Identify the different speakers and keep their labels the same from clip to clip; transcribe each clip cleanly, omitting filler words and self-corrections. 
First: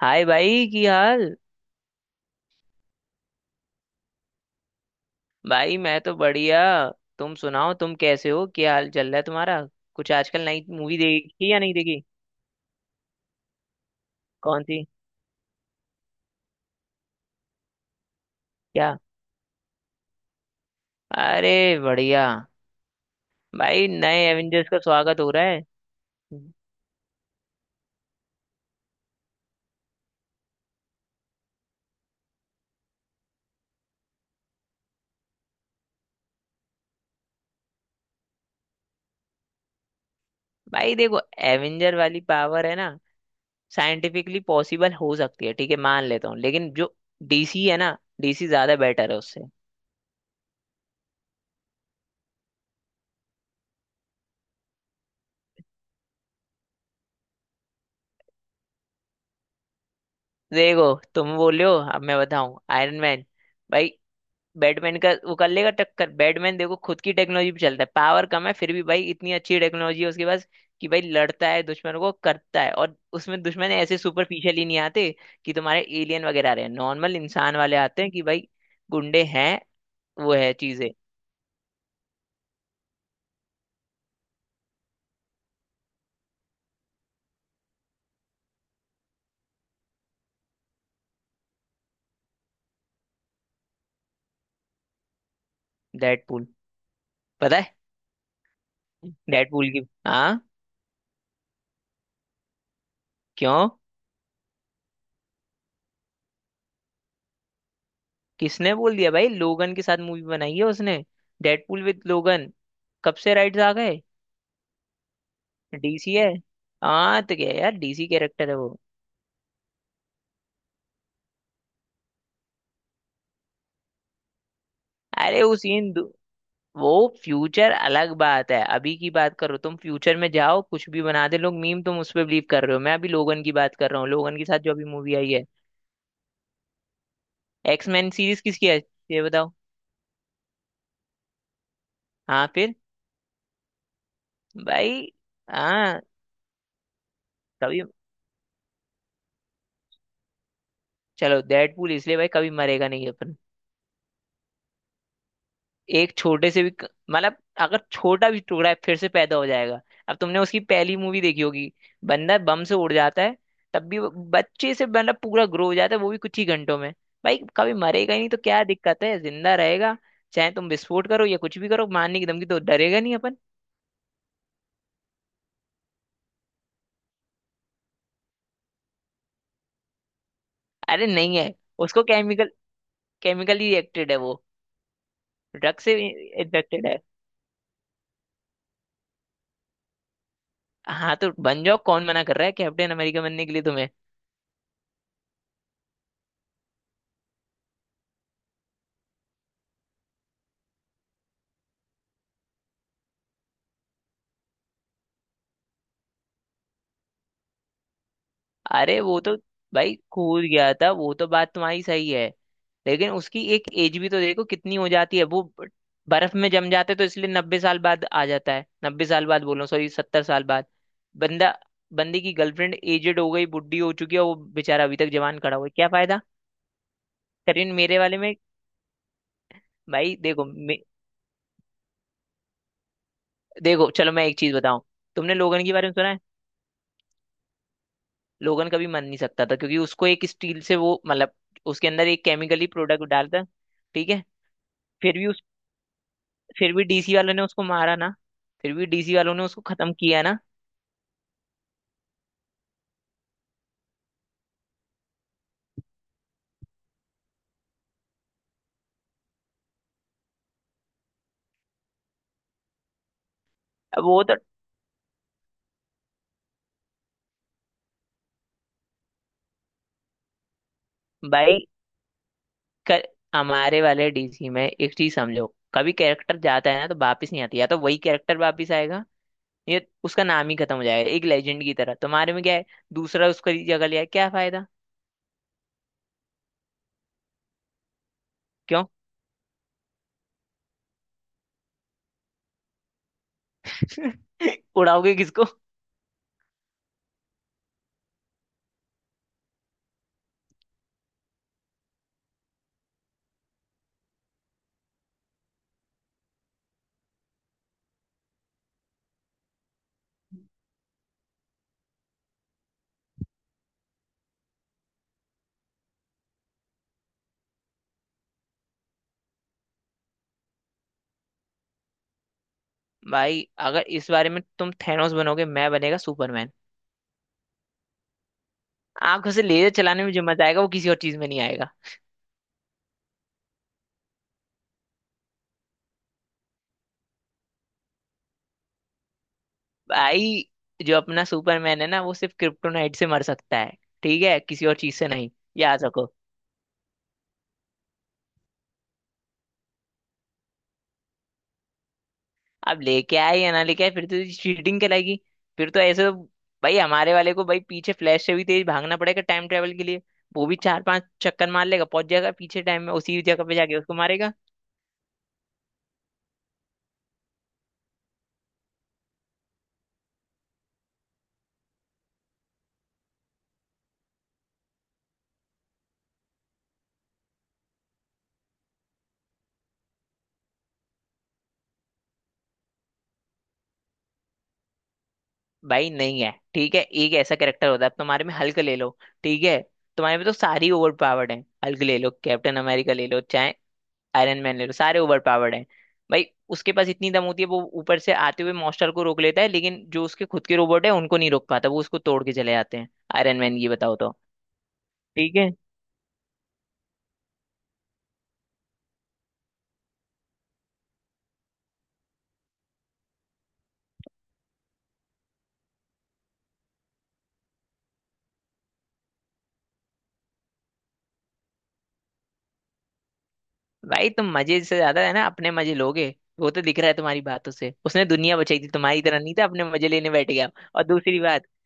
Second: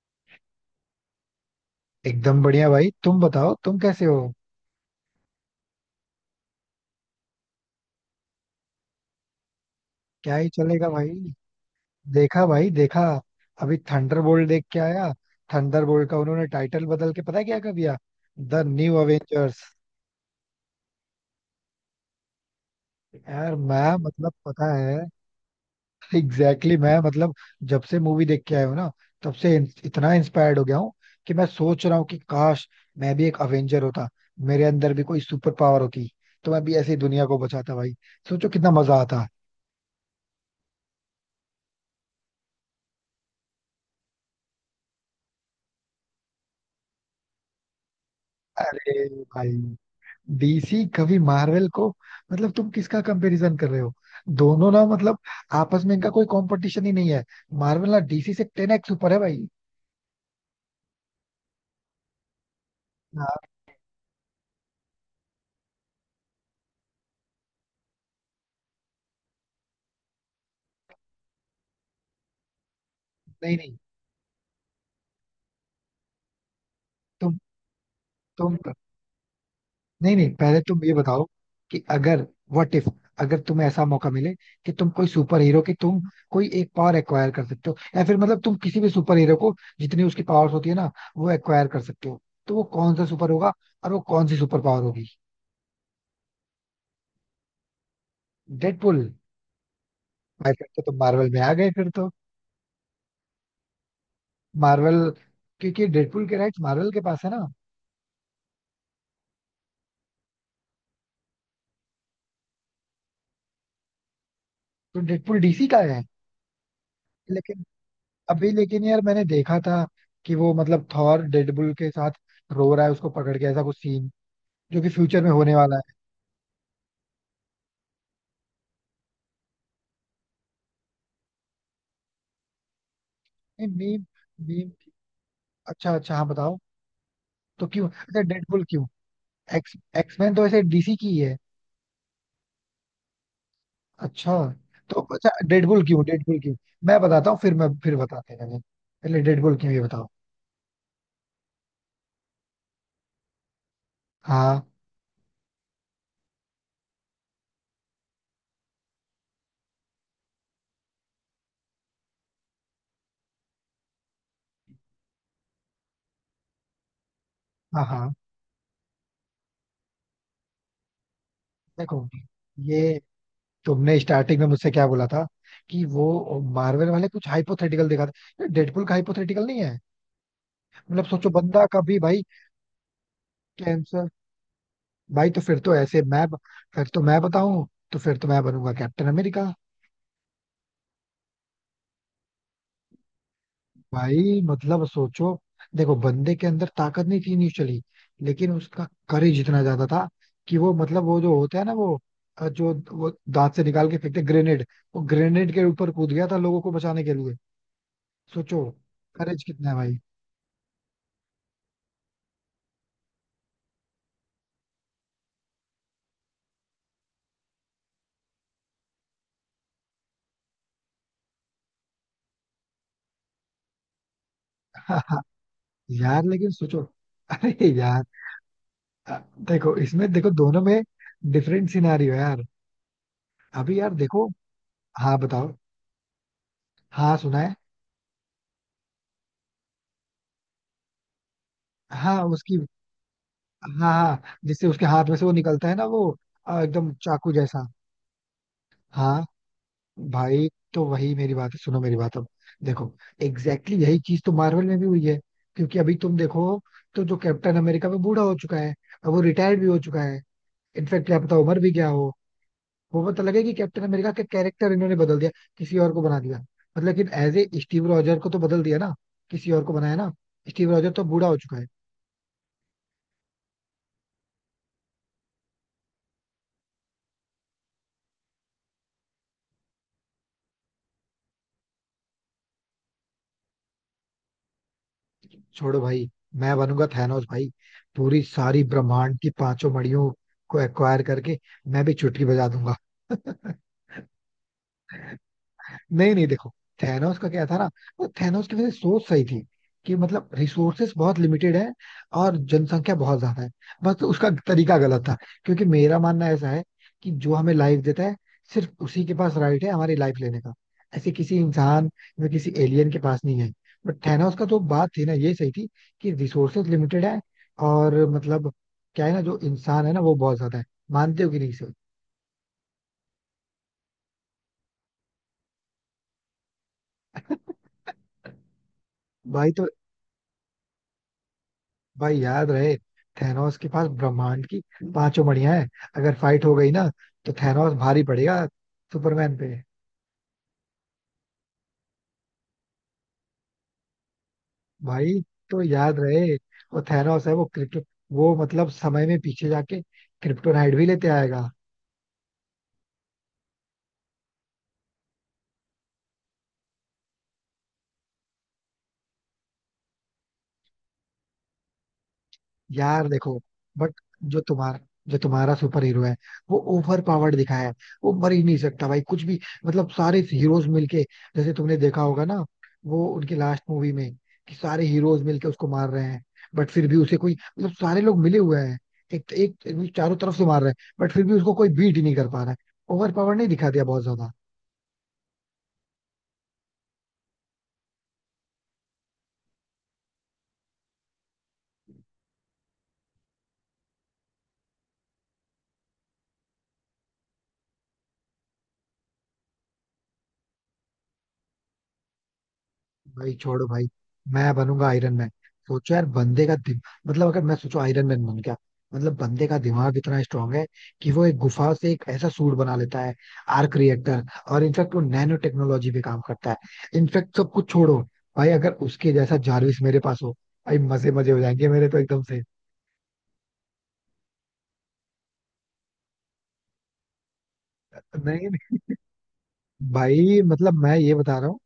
Speaker 1: हाय भाई की हाल।
Speaker 2: एकदम बढ़िया भाई। तुम बताओ तुम कैसे हो?
Speaker 1: भाई मैं तो बढ़िया। तुम सुनाओ, तुम कैसे हो? क्या हाल चल रहा है तुम्हारा? कुछ
Speaker 2: क्या
Speaker 1: आजकल
Speaker 2: ही
Speaker 1: नई
Speaker 2: चलेगा
Speaker 1: मूवी
Speaker 2: भाई।
Speaker 1: देखी या नहीं देखी?
Speaker 2: देखा भाई देखा। अभी थंडरबोल्ट
Speaker 1: कौन
Speaker 2: देख के
Speaker 1: सी?
Speaker 2: आया। थंडरबोल्ट का उन्होंने टाइटल बदल के पता है क्या कर दिया? द न्यू
Speaker 1: क्या?
Speaker 2: अवेंजर्स।
Speaker 1: अरे, बढ़िया।
Speaker 2: यार
Speaker 1: भाई
Speaker 2: मैं
Speaker 1: नए
Speaker 2: मतलब
Speaker 1: एवेंजर्स
Speaker 2: पता
Speaker 1: का
Speaker 2: है।
Speaker 1: स्वागत हो रहा है।
Speaker 2: मैं मतलब जब से मूवी देख के आया हूँ ना, तब से इतना इंस्पायर्ड हो गया हूँ कि मैं सोच रहा हूँ कि काश मैं भी एक अवेंजर होता। मेरे अंदर भी कोई सुपर पावर होती तो मैं भी ऐसी दुनिया को बचाता भाई। सोचो कितना मजा आता।
Speaker 1: भाई देखो, एवेंजर वाली पावर है ना, साइंटिफिकली पॉसिबल हो सकती है, ठीक है, मान लेता हूँ, लेकिन जो डीसी है ना, डीसी ज्यादा
Speaker 2: अरे
Speaker 1: बेटर है उससे।
Speaker 2: भाई, डीसी कभी मार्वल को, मतलब तुम किसका कंपैरिजन कर रहे हो? दोनों ना मतलब आपस में इनका कोई कंपटीशन ही नहीं है। मार्वल ना डीसी से 10X ऊपर है भाई।
Speaker 1: देखो, तुम बोल रहे हो, अब मैं बताऊं। आयरन मैन,
Speaker 2: हाँ।
Speaker 1: भाई, बैटमैन का वो कर लेगा टक्कर। बैटमैन देखो खुद की टेक्नोलॉजी पे चलता है, पावर कम है फिर भी भाई इतनी अच्छी टेक्नोलॉजी है उसके पास कि भाई लड़ता है दुश्मन को, करता है, और उसमें
Speaker 2: नहीं
Speaker 1: दुश्मन
Speaker 2: नहीं।
Speaker 1: ऐसे सुपरफिशियल ही नहीं आते कि तुम्हारे एलियन वगैरह आ रहे हैं। नॉर्मल
Speaker 2: तुम
Speaker 1: इंसान वाले आते हैं कि भाई
Speaker 2: तुम
Speaker 1: गुंडे हैं,
Speaker 2: नहीं
Speaker 1: वो
Speaker 2: नहीं,
Speaker 1: है
Speaker 2: पहले तुम
Speaker 1: चीजें।
Speaker 2: ये बताओ कि अगर, व्हाट इफ, अगर तुम्हें ऐसा मौका मिले कि तुम कोई सुपर हीरो की, तुम कोई एक पावर एक्वायर कर सकते हो, या फिर मतलब तुम किसी भी सुपर हीरो को जितनी उसकी पावर्स होती है ना, वो एक्वायर कर सकते हो, तो वो कौन सा सुपर होगा और वो कौन सी सुपर पावर होगी?
Speaker 1: डेडपूल, पता है।
Speaker 2: डेडपुल।
Speaker 1: डेडपूल की, हाँ।
Speaker 2: भाई फिर तो तुम मार्वल में आ गए फिर तो।
Speaker 1: क्यों?
Speaker 2: मार्वल, क्योंकि डेडपुल के राइट्स मार्वल के पास है ना।
Speaker 1: किसने बोल दिया भाई, लोगन के साथ मूवी बनाई है उसने। डेडपूल विद लोगन, कब से राइट्स आ गए?
Speaker 2: तो डेडपुल डीसी का है?
Speaker 1: डीसी है। हाँ तो क्या
Speaker 2: लेकिन,
Speaker 1: यार, डीसी कैरेक्टर
Speaker 2: अभी
Speaker 1: है वो।
Speaker 2: लेकिन यार मैंने देखा था कि वो मतलब थॉर डेडपुल के साथ रो रहा है, उसको पकड़ के, ऐसा कुछ सीन जो कि फ्यूचर में
Speaker 1: अरे
Speaker 2: होने
Speaker 1: उस
Speaker 2: वाला
Speaker 1: इन दु- वो। फ्यूचर अलग बात है, अभी की बात करो। तुम फ्यूचर में जाओ, कुछ भी बना दे लोग मीम तुम उस पर बिलीव कर रहे हो। मैं अभी लोगन की
Speaker 2: है।
Speaker 1: बात कर रहा
Speaker 2: मीम।
Speaker 1: हूँ, लोगन के साथ
Speaker 2: मीम।
Speaker 1: जो अभी मूवी आई है।
Speaker 2: अच्छा अच्छा, हाँ बताओ। तो क्यों,
Speaker 1: एक्समैन
Speaker 2: अच्छा
Speaker 1: सीरीज
Speaker 2: डेडपुल
Speaker 1: किसकी है,
Speaker 2: क्यों?
Speaker 1: ये बताओ।
Speaker 2: एक्स, एक्समैन तो ऐसे डीसी की ही है।
Speaker 1: हाँ फिर।
Speaker 2: अच्छा। तो
Speaker 1: भाई।
Speaker 2: अच्छा डेडपुल
Speaker 1: हाँ।
Speaker 2: क्यों? डेडपुल क्यों? मैं बताता हूँ, फिर मैं
Speaker 1: कभी,
Speaker 2: फिर बताते हैं, पहले डेडपुल क्यों ये बताओ।
Speaker 1: चलो, डेडपूल इसलिए भाई कभी मरेगा नहीं अपन।
Speaker 2: हाँ
Speaker 1: एक छोटे से भी क- मतलब अगर छोटा भी टुकड़ा है फिर से पैदा हो जाएगा। अब तुमने उसकी पहली मूवी देखी होगी, बंदा बम से उड़ जाता है, तब भी वो बच्चे से मतलब पूरा ग्रो हो जाता है वो भी कुछ ही घंटों में। भाई कभी
Speaker 2: हाँ।
Speaker 1: मरेगा
Speaker 2: हाँ
Speaker 1: ही नहीं तो क्या दिक्कत है, जिंदा रहेगा। चाहे तुम विस्फोट करो या कुछ भी करो,
Speaker 2: देखो
Speaker 1: मारने की धमकी तो
Speaker 2: ये,
Speaker 1: डरेगा नहीं अपन।
Speaker 2: तुमने स्टार्टिंग में मुझसे क्या बोला था कि वो मार्वल वाले कुछ हाइपोथेटिकल दिखाते? डेडपुल का हाइपोथेटिकल नहीं है। मतलब
Speaker 1: अरे
Speaker 2: सोचो
Speaker 1: नहीं है।
Speaker 2: बंदा कभी,
Speaker 1: उसको
Speaker 2: भाई
Speaker 1: केमिकली
Speaker 2: कैंसर।
Speaker 1: रिएक्टेड है वो,
Speaker 2: भाई तो फिर तो
Speaker 1: ड्रग से
Speaker 2: ऐसे मैं
Speaker 1: इन्फेक्टेड
Speaker 2: फिर
Speaker 1: है।
Speaker 2: तो मैं बताऊं, तो फिर तो मैं बनूंगा कैप्टन अमेरिका।
Speaker 1: हाँ तो बन जाओ, कौन मना कर रहा है कैप्टन अमेरिका बनने के लिए।
Speaker 2: भाई मतलब सोचो, देखो बंदे के अंदर ताकत नहीं थी इनिशियली, लेकिन उसका करेज इतना ज्यादा था कि वो, मतलब वो जो होता है ना वो, जो वो दांत से निकाल के फेंकते ग्रेनेड, वो ग्रेनेड के ऊपर कूद गया था लोगों को बचाने के लिए। सोचो
Speaker 1: अरे वो तो,
Speaker 2: करेज कितना है
Speaker 1: भाई
Speaker 2: भाई।
Speaker 1: कूद गया था वो तो, बात तुम्हारी सही है। लेकिन उसकी एक एज भी तो देखो कितनी हो जाती है। वो बर्फ में जम जाते तो इसलिए 90 साल बाद आ जाता है। 90 साल बाद बोलो, सॉरी 70 साल बाद। बंदा, बंदे की गर्लफ्रेंड एजेड हो गई, बुढ़ी हो चुकी है, वो बेचारा अभी तक जवान खड़ा हुआ है, क्या फायदा।
Speaker 2: यार लेकिन सोचो, अरे
Speaker 1: करीन मेरे
Speaker 2: यार,
Speaker 1: वाले में।
Speaker 2: अ, देखो इसमें,
Speaker 1: भाई
Speaker 2: देखो
Speaker 1: देखो
Speaker 2: दोनों में डिफरेंट सिनारियो यार। अभी
Speaker 1: देखो,
Speaker 2: यार
Speaker 1: चलो मैं
Speaker 2: देखो।
Speaker 1: एक चीज बताऊं।
Speaker 2: हाँ
Speaker 1: तुमने
Speaker 2: बताओ।
Speaker 1: लोगन के बारे में सुना है?
Speaker 2: हाँ सुना है।
Speaker 1: लोगन कभी मर नहीं सकता था क्योंकि उसको एक स्टील से वो मतलब उसके अंदर
Speaker 2: हाँ
Speaker 1: एक
Speaker 2: उसकी,
Speaker 1: केमिकली प्रोडक्ट डालता।
Speaker 2: हाँ
Speaker 1: ठीक है,
Speaker 2: हाँ, जिससे उसके हाथ में
Speaker 1: फिर
Speaker 2: से
Speaker 1: भी
Speaker 2: वो
Speaker 1: उस,
Speaker 2: निकलता है ना वो,
Speaker 1: फिर भी
Speaker 2: एकदम
Speaker 1: डीसी
Speaker 2: चाकू
Speaker 1: वालों ने उसको
Speaker 2: जैसा।
Speaker 1: मारा ना। फिर भी डीसी
Speaker 2: हाँ।
Speaker 1: वालों ने उसको खत्म किया ना।
Speaker 2: भाई तो वही मेरी बात है, सुनो मेरी बात अब। देखो, एग्जैक्टली exactly यही चीज तो मार्वल में भी हुई है, क्योंकि अभी तुम देखो तो जो कैप्टन अमेरिका में बूढ़ा हो चुका है और वो रिटायर्ड भी हो चुका है। इनफैक्ट क्या पता उम्र भी क्या हो, वो पता लगे कि कैप्टन
Speaker 1: अब
Speaker 2: अमेरिका
Speaker 1: वो
Speaker 2: के
Speaker 1: तो,
Speaker 2: कैरेक्टर इन्होंने बदल दिया, किसी और को बना दिया, मतलब लेकिन एज ए स्टीव रॉजर को तो बदल दिया ना, किसी और को बनाया ना। स्टीव रॉजर तो बूढ़ा हो चुका
Speaker 1: भाई
Speaker 2: है।
Speaker 1: कर, हमारे वाले डीसी में एक चीज समझो, कभी कैरेक्टर जाता है ना तो वापस नहीं आती। या तो वही कैरेक्टर वापस आएगा, ये उसका नाम ही खत्म हो जाएगा एक लेजेंड की तरह। तुम्हारे में क्या है, दूसरा उसकी जगह लिया, क्या फायदा।
Speaker 2: छोड़ो भाई, मैं बनूंगा थैनोस भाई, पूरी सारी
Speaker 1: क्यों?
Speaker 2: ब्रह्मांड की पांचों मड़ियों को एक्वायर करके मैं भी चुटकी बजा दूंगा।
Speaker 1: उड़ाओगे किसको?
Speaker 2: नहीं नहीं, देखो थैनोस का क्या था ना, वो थैनोस की वैसे सोच सही थी कि मतलब रिसोर्सेस बहुत लिमिटेड है और जनसंख्या बहुत ज्यादा है, बस उसका तरीका गलत था। क्योंकि मेरा मानना ऐसा है कि जो हमें लाइफ देता है सिर्फ उसी के पास राइट है हमारी लाइफ लेने का, ऐसे किसी इंसान या किसी एलियन के पास नहीं है। बट थैनोस का जो बात थी ना ये सही थी कि रिसोर्सेस लिमिटेड है और मतलब, क्या है ना, जो इंसान है ना वो बहुत ज्यादा है। मानते हो कि नहीं सर?
Speaker 1: भाई अगर इस बारे में तुम थैनोस बनोगे, मैं बनेगा सुपरमैन। आंखों से
Speaker 2: भाई तो,
Speaker 1: लेजर चलाने में जो मजा आएगा वो किसी और चीज में नहीं आएगा।
Speaker 2: भाई याद रहे थैनोस के पास ब्रह्मांड की पांचों मणियां हैं। अगर फाइट हो गई ना तो थैनोस भारी पड़ेगा सुपरमैन पे।
Speaker 1: भाई जो अपना सुपरमैन है ना, वो सिर्फ क्रिप्टोनाइट से मर सकता है। ठीक है, किसी और चीज से
Speaker 2: भाई
Speaker 1: नहीं।
Speaker 2: तो
Speaker 1: याद
Speaker 2: याद
Speaker 1: रखो।
Speaker 2: रहे, वो थैनोस है, वो मतलब समय में पीछे जाके क्रिप्टोनाइट भी लेते आएगा।
Speaker 1: अब लेके आए या ना लेके आए, फिर तो चीटिंग कहलाएगी। फिर तो ऐसे तो, भाई हमारे वाले को भाई पीछे फ्लैश से भी तेज भागना पड़ेगा टाइम ट्रेवल के लिए। वो भी चार पांच चक्कर मार लेगा, पहुंच जाएगा पीछे टाइम में
Speaker 2: यार
Speaker 1: उसी
Speaker 2: देखो,
Speaker 1: जगह पे, जाके
Speaker 2: बट
Speaker 1: उसको मारेगा।
Speaker 2: जो तुम्हारा जो तुम्हारा सुपर हीरो है वो ओवर पावर्ड दिखाया है, वो मर ही नहीं सकता भाई कुछ भी। मतलब सारे हीरोज मिलके, जैसे तुमने देखा होगा ना वो उनकी लास्ट मूवी में, कि सारे हीरोज मिलके उसको मार रहे हैं, बट फिर भी उसे कोई, मतलब सारे लोग मिले हुए हैं, एक एक, एक चारों तरफ से मार रहे हैं बट फिर भी उसको कोई बीट ही नहीं कर पा रहा है। ओवर पावर नहीं दिखा दिया बहुत ज्यादा?
Speaker 1: भाई नहीं है, ठीक है, एक ऐसा कैरेक्टर होता है। अब तुम्हारे में हल्क ले लो, ठीक है, तुम्हारे में तो सारी ओवर पावर्ड है। हल्क ले लो, कैप्टन अमेरिका ले लो, चाहे आयरन मैन ले लो, सारे ओवर पावर्ड हैं। भाई उसके पास इतनी दम होती है वो ऊपर से आते हुए मॉन्स्टर को रोक लेता है, लेकिन जो उसके खुद के रोबोट है उनको नहीं रोक पाता, वो उसको तोड़ के चले जाते हैं।
Speaker 2: भाई
Speaker 1: आयरन मैन,
Speaker 2: छोड़ो
Speaker 1: ये
Speaker 2: भाई,
Speaker 1: बताओ तो।
Speaker 2: मैं बनूंगा आयरन मैन।
Speaker 1: ठीक है,
Speaker 2: सोचो यार बंदे का मतलब अगर मैं, सोचो आयरन मैन बन गया, मतलब बंदे का दिमाग इतना स्ट्रांग है कि वो एक गुफा से एक ऐसा सूट बना लेता है, आर्क रिएक्टर, और इनफेक्ट वो नैनो टेक्नोलॉजी पे काम करता है। इनफेक्ट सब कुछ छोड़ो, भाई अगर उसके जैसा जारविस मेरे पास हो, भाई मजे मजे हो जाएंगे मेरे तो एकदम से।
Speaker 1: भाई तुम मजे से ज्यादा है ना अपने मजे लोगे। वो तो दिख रहा है तुम्हारी बातों से। उसने दुनिया
Speaker 2: नहीं
Speaker 1: बचाई थी,
Speaker 2: नहीं,
Speaker 1: तुम्हारी तरह नहीं था अपने मजे लेने बैठ
Speaker 2: भाई
Speaker 1: गया।
Speaker 2: मतलब
Speaker 1: और
Speaker 2: मैं ये
Speaker 1: दूसरी
Speaker 2: बता
Speaker 1: बात,
Speaker 2: रहा हूँ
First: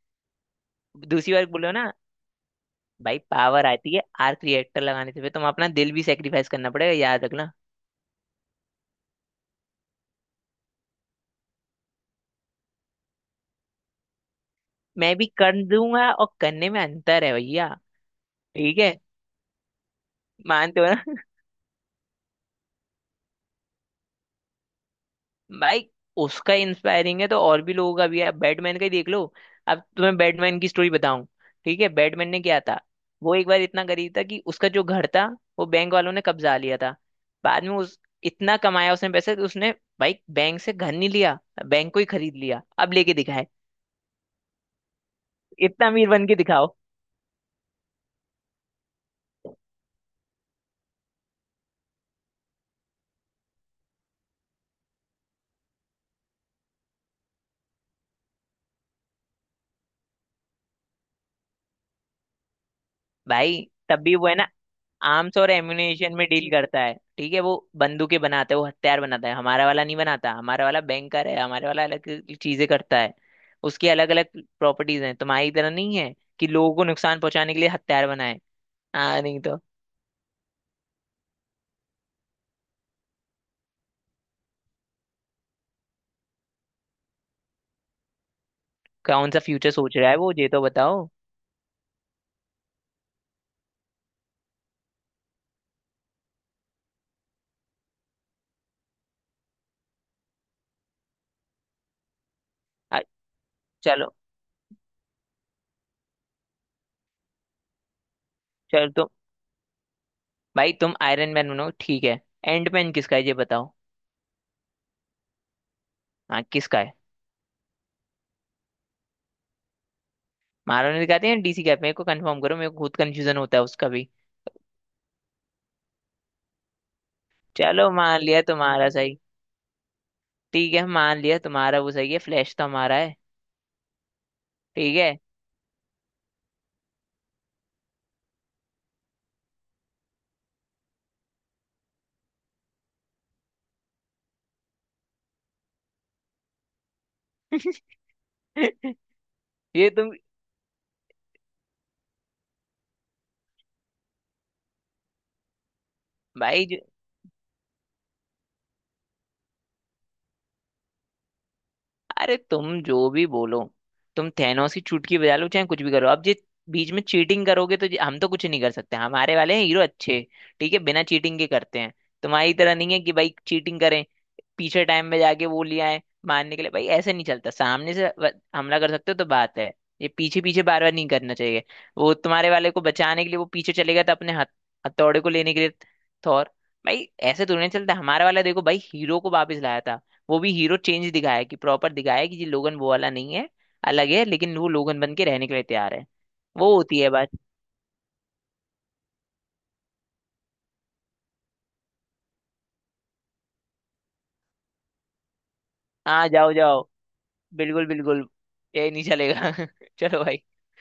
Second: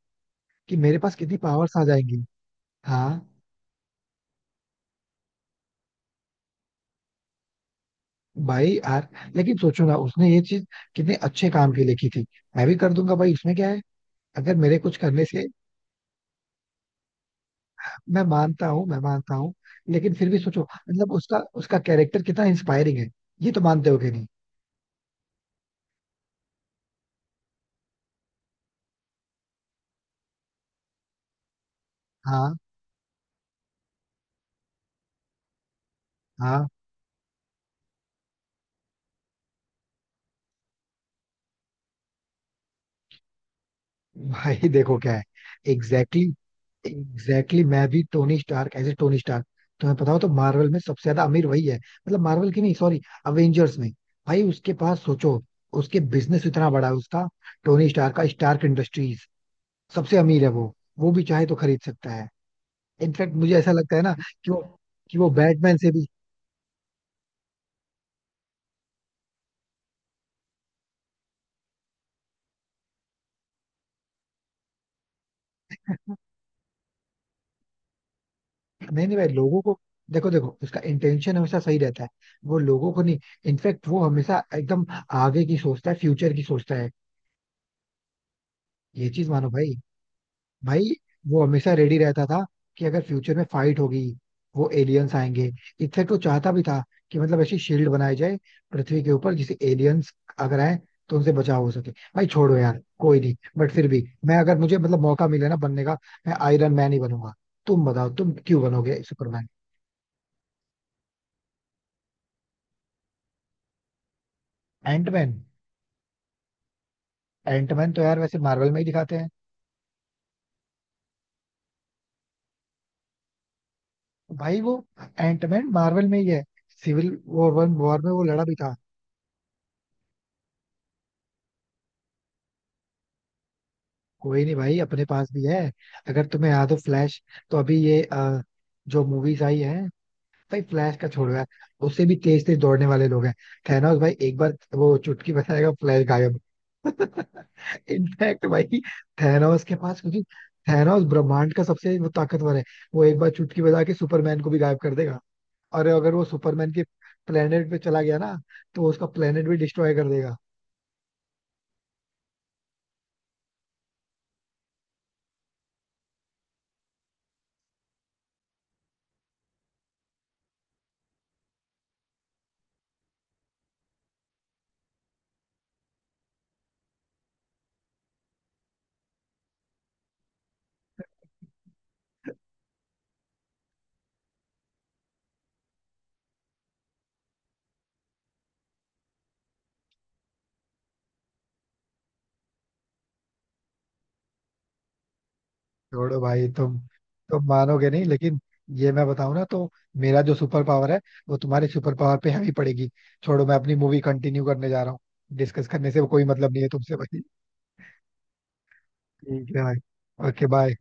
Speaker 2: कि मेरे पास
Speaker 1: दूसरी
Speaker 2: कितनी
Speaker 1: बात बोलो
Speaker 2: पावर्स आ
Speaker 1: ना।
Speaker 2: जाएंगी। हाँ।
Speaker 1: भाई पावर आती है आर्क रिएक्टर लगाने से, फिर तुम अपना दिल भी सेक्रीफाइस करना पड़ेगा, याद रखना।
Speaker 2: भाई यार लेकिन सोचो ना उसने ये चीज कितने अच्छे काम के लिए की थी, मैं भी कर दूंगा भाई इसमें क्या है, अगर मेरे कुछ
Speaker 1: मैं
Speaker 2: करने
Speaker 1: भी
Speaker 2: से।
Speaker 1: कर दूंगा और करने में अंतर है भैया।
Speaker 2: मैं मानता
Speaker 1: ठीक
Speaker 2: हूँ
Speaker 1: है।
Speaker 2: मैं मानता हूँ, लेकिन फिर भी सोचो,
Speaker 1: मानते हो
Speaker 2: मतलब
Speaker 1: ना?
Speaker 2: उसका उसका कैरेक्टर कितना इंस्पायरिंग है, ये तो मानते हो कि नहीं?
Speaker 1: भाई, उसका इंस्पायरिंग है तो और भी लोगों का भी है, बैटमैन का ही देख लो। अब तुम्हें बैटमैन की स्टोरी बताऊं? ठीक है, बैटमैन ने
Speaker 2: हाँ
Speaker 1: क्या था, वो एक बार इतना गरीब था कि उसका जो घर था वो बैंक वालों ने कब्जा
Speaker 2: हाँ।
Speaker 1: लिया था। बाद में उस इतना कमाया उसने पैसे, तो उसने भाई बैंक से घर नहीं लिया, बैंक को ही खरीद लिया। अब लेके दिखाए,
Speaker 2: भाई देखो क्या है,
Speaker 1: इतना अमीर
Speaker 2: एग्जैक्टली
Speaker 1: बन के
Speaker 2: exactly,
Speaker 1: दिखाओ।
Speaker 2: एग्जैक्टली exactly मैं भी Tony Stark, as a Tony Stark, तुम्हें पता हो तो मार्वल में सबसे ज्यादा अमीर वही है, मतलब मार्वल की नहीं सॉरी, अवेंजर्स में। भाई उसके पास सोचो उसके बिजनेस इतना बड़ा है, उसका टोनी स्टार का स्टार्क इंडस्ट्रीज, सबसे अमीर है वो। वो भी चाहे तो खरीद सकता है। इनफैक्ट मुझे
Speaker 1: भाई
Speaker 2: ऐसा लगता
Speaker 1: तब
Speaker 2: है ना
Speaker 1: भी वो है ना,
Speaker 2: कि वो कि वो
Speaker 1: आर्म्स और
Speaker 2: बैटमैन से भी।
Speaker 1: एम्युनिशन में डील करता है, ठीक है, वो बंदूकें बनाता है, वो हथियार बनाता है, हमारा वाला नहीं बनाता। हमारा वाला बैंकर है, हमारे वाला अलग चीजें करता है। उसकी अलग अलग प्रॉपर्टीज हैं, तुम्हारी तरह नहीं है कि लोगों को नुकसान पहुंचाने के लिए हथियार बनाए।
Speaker 2: नहीं नहीं
Speaker 1: हाँ
Speaker 2: भाई
Speaker 1: नहीं तो।
Speaker 2: लोगों को, देखो देखो उसका इंटेंशन हमेशा सही रहता है, वो लोगों को नहीं, इनफैक्ट वो हमेशा एकदम आगे की सोचता है, फ्यूचर की सोचता है, ये चीज
Speaker 1: कौन सा
Speaker 2: मानो
Speaker 1: फ्यूचर
Speaker 2: भाई।
Speaker 1: सोच रहा है वो, ये तो
Speaker 2: भाई
Speaker 1: बताओ।
Speaker 2: वो हमेशा रेडी रहता था कि अगर फ्यूचर में फाइट होगी, वो एलियंस आएंगे, इनफैक्ट वो चाहता भी था कि मतलब ऐसी शील्ड बनाई जाए पृथ्वी के ऊपर, जिसे एलियंस अगर आए तो उनसे बचाव हो सके। भाई छोड़ो यार
Speaker 1: आ,
Speaker 2: कोई नहीं, बट फिर भी
Speaker 1: चलो।
Speaker 2: मैं, अगर मुझे मतलब मौका मिले ना बनने का, मैं आयरन मैन ही बनूंगा। तुम बताओ तुम क्यों
Speaker 1: चलो
Speaker 2: बनोगे
Speaker 1: तो,
Speaker 2: सुपरमैन?
Speaker 1: भाई तुम आयरन मैन बनो, ठीक है। एंड मैन किसका है, ये बताओ।
Speaker 2: एंटमैन।
Speaker 1: हाँ किसका है।
Speaker 2: एंटमैन तो यार वैसे मार्वल में ही दिखाते हैं।
Speaker 1: मारो ने दिखाते हैं डीसी कैप, मेरे को कंफर्म करो, मेरे को खुद कंफ्यूजन होता है उसका भी।
Speaker 2: भाई वो एंटमैन मार्वल में ही है, सिविल वॉर
Speaker 1: चलो
Speaker 2: वॉर में
Speaker 1: मान
Speaker 2: वो
Speaker 1: लिया
Speaker 2: लड़ा भी था।
Speaker 1: तुम्हारा सही, ठीक है, मान लिया तुम्हारा वो सही है। फ्लैश तो हमारा है।
Speaker 2: कोई नहीं भाई
Speaker 1: ठीक
Speaker 2: अपने
Speaker 1: है।
Speaker 2: पास भी है। अगर तुम्हें याद हो फ्लैश, तो अभी जो मूवीज आई है, भाई फ्लैश का छोड़ो यार, उससे भी तेज तेज दौड़ने वाले लोग हैं। थैनोस भाई एक बार वो चुटकी बजाएगा, फ्लैश गायब। इनफैक्ट भाई थैनोस के
Speaker 1: ये
Speaker 2: पास
Speaker 1: तुम,
Speaker 2: क्योंकि, थैनोस ब्रह्मांड का सबसे वो ताकतवर है, वो एक बार चुटकी बजा के सुपरमैन को भी गायब कर देगा, और अगर वो
Speaker 1: भाई
Speaker 2: सुपरमैन के प्लेनेट पे चला गया ना तो उसका प्लेनेट भी डिस्ट्रॉय कर देगा।
Speaker 1: अरे, तुम जो भी बोलो, तुम थैनोस की चुटकी बजा लो चाहे कुछ भी करो, अब ये बीच में चीटिंग करोगे तो हम तो कुछ नहीं कर सकते। हमारे वाले हैं हीरो अच्छे, ठीक है, बिना चीटिंग के करते हैं। तुम्हारी तरह नहीं है कि भाई चीटिंग करें, पीछे टाइम में जाके वो लिया है मारने के लिए। भाई ऐसे नहीं चलता, सामने से हमला कर सकते हो तो बात है। ये पीछे पीछे बार बार नहीं करना चाहिए। वो तुम्हारे वाले को बचाने के लिए वो पीछे चलेगा तो अपने हथ हथौड़े को लेने के लिए, थौर। भाई ऐसे तो नहीं चलता। हमारा वाला देखो भाई, हीरो को वापस लाया था, वो भी हीरो चेंज दिखाया है कि प्रॉपर दिखाया है कि ये लोगन वो वाला नहीं है, अलग है, लेकिन वो लोगन बन के रहने के लिए तैयार है।
Speaker 2: छोड़ो भाई
Speaker 1: वो
Speaker 2: तुम
Speaker 1: होती है बात।
Speaker 2: तुम मानोगे नहीं लेकिन, ये मैं बताऊं ना तो मेरा जो सुपर पावर है वो तुम्हारे सुपर पावर पे हैवी पड़ेगी। छोड़ो, मैं अपनी मूवी कंटिन्यू करने जा रहा हूँ, डिस्कस करने से कोई
Speaker 1: हाँ
Speaker 2: मतलब
Speaker 1: जाओ
Speaker 2: नहीं है
Speaker 1: जाओ,
Speaker 2: तुमसे भाई।
Speaker 1: बिल्कुल बिल्कुल, ये नहीं चलेगा।
Speaker 2: ठीक है
Speaker 1: चलो
Speaker 2: भाई,
Speaker 1: भाई।
Speaker 2: Okay bye.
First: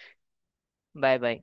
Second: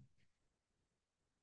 Speaker 1: Bye bye.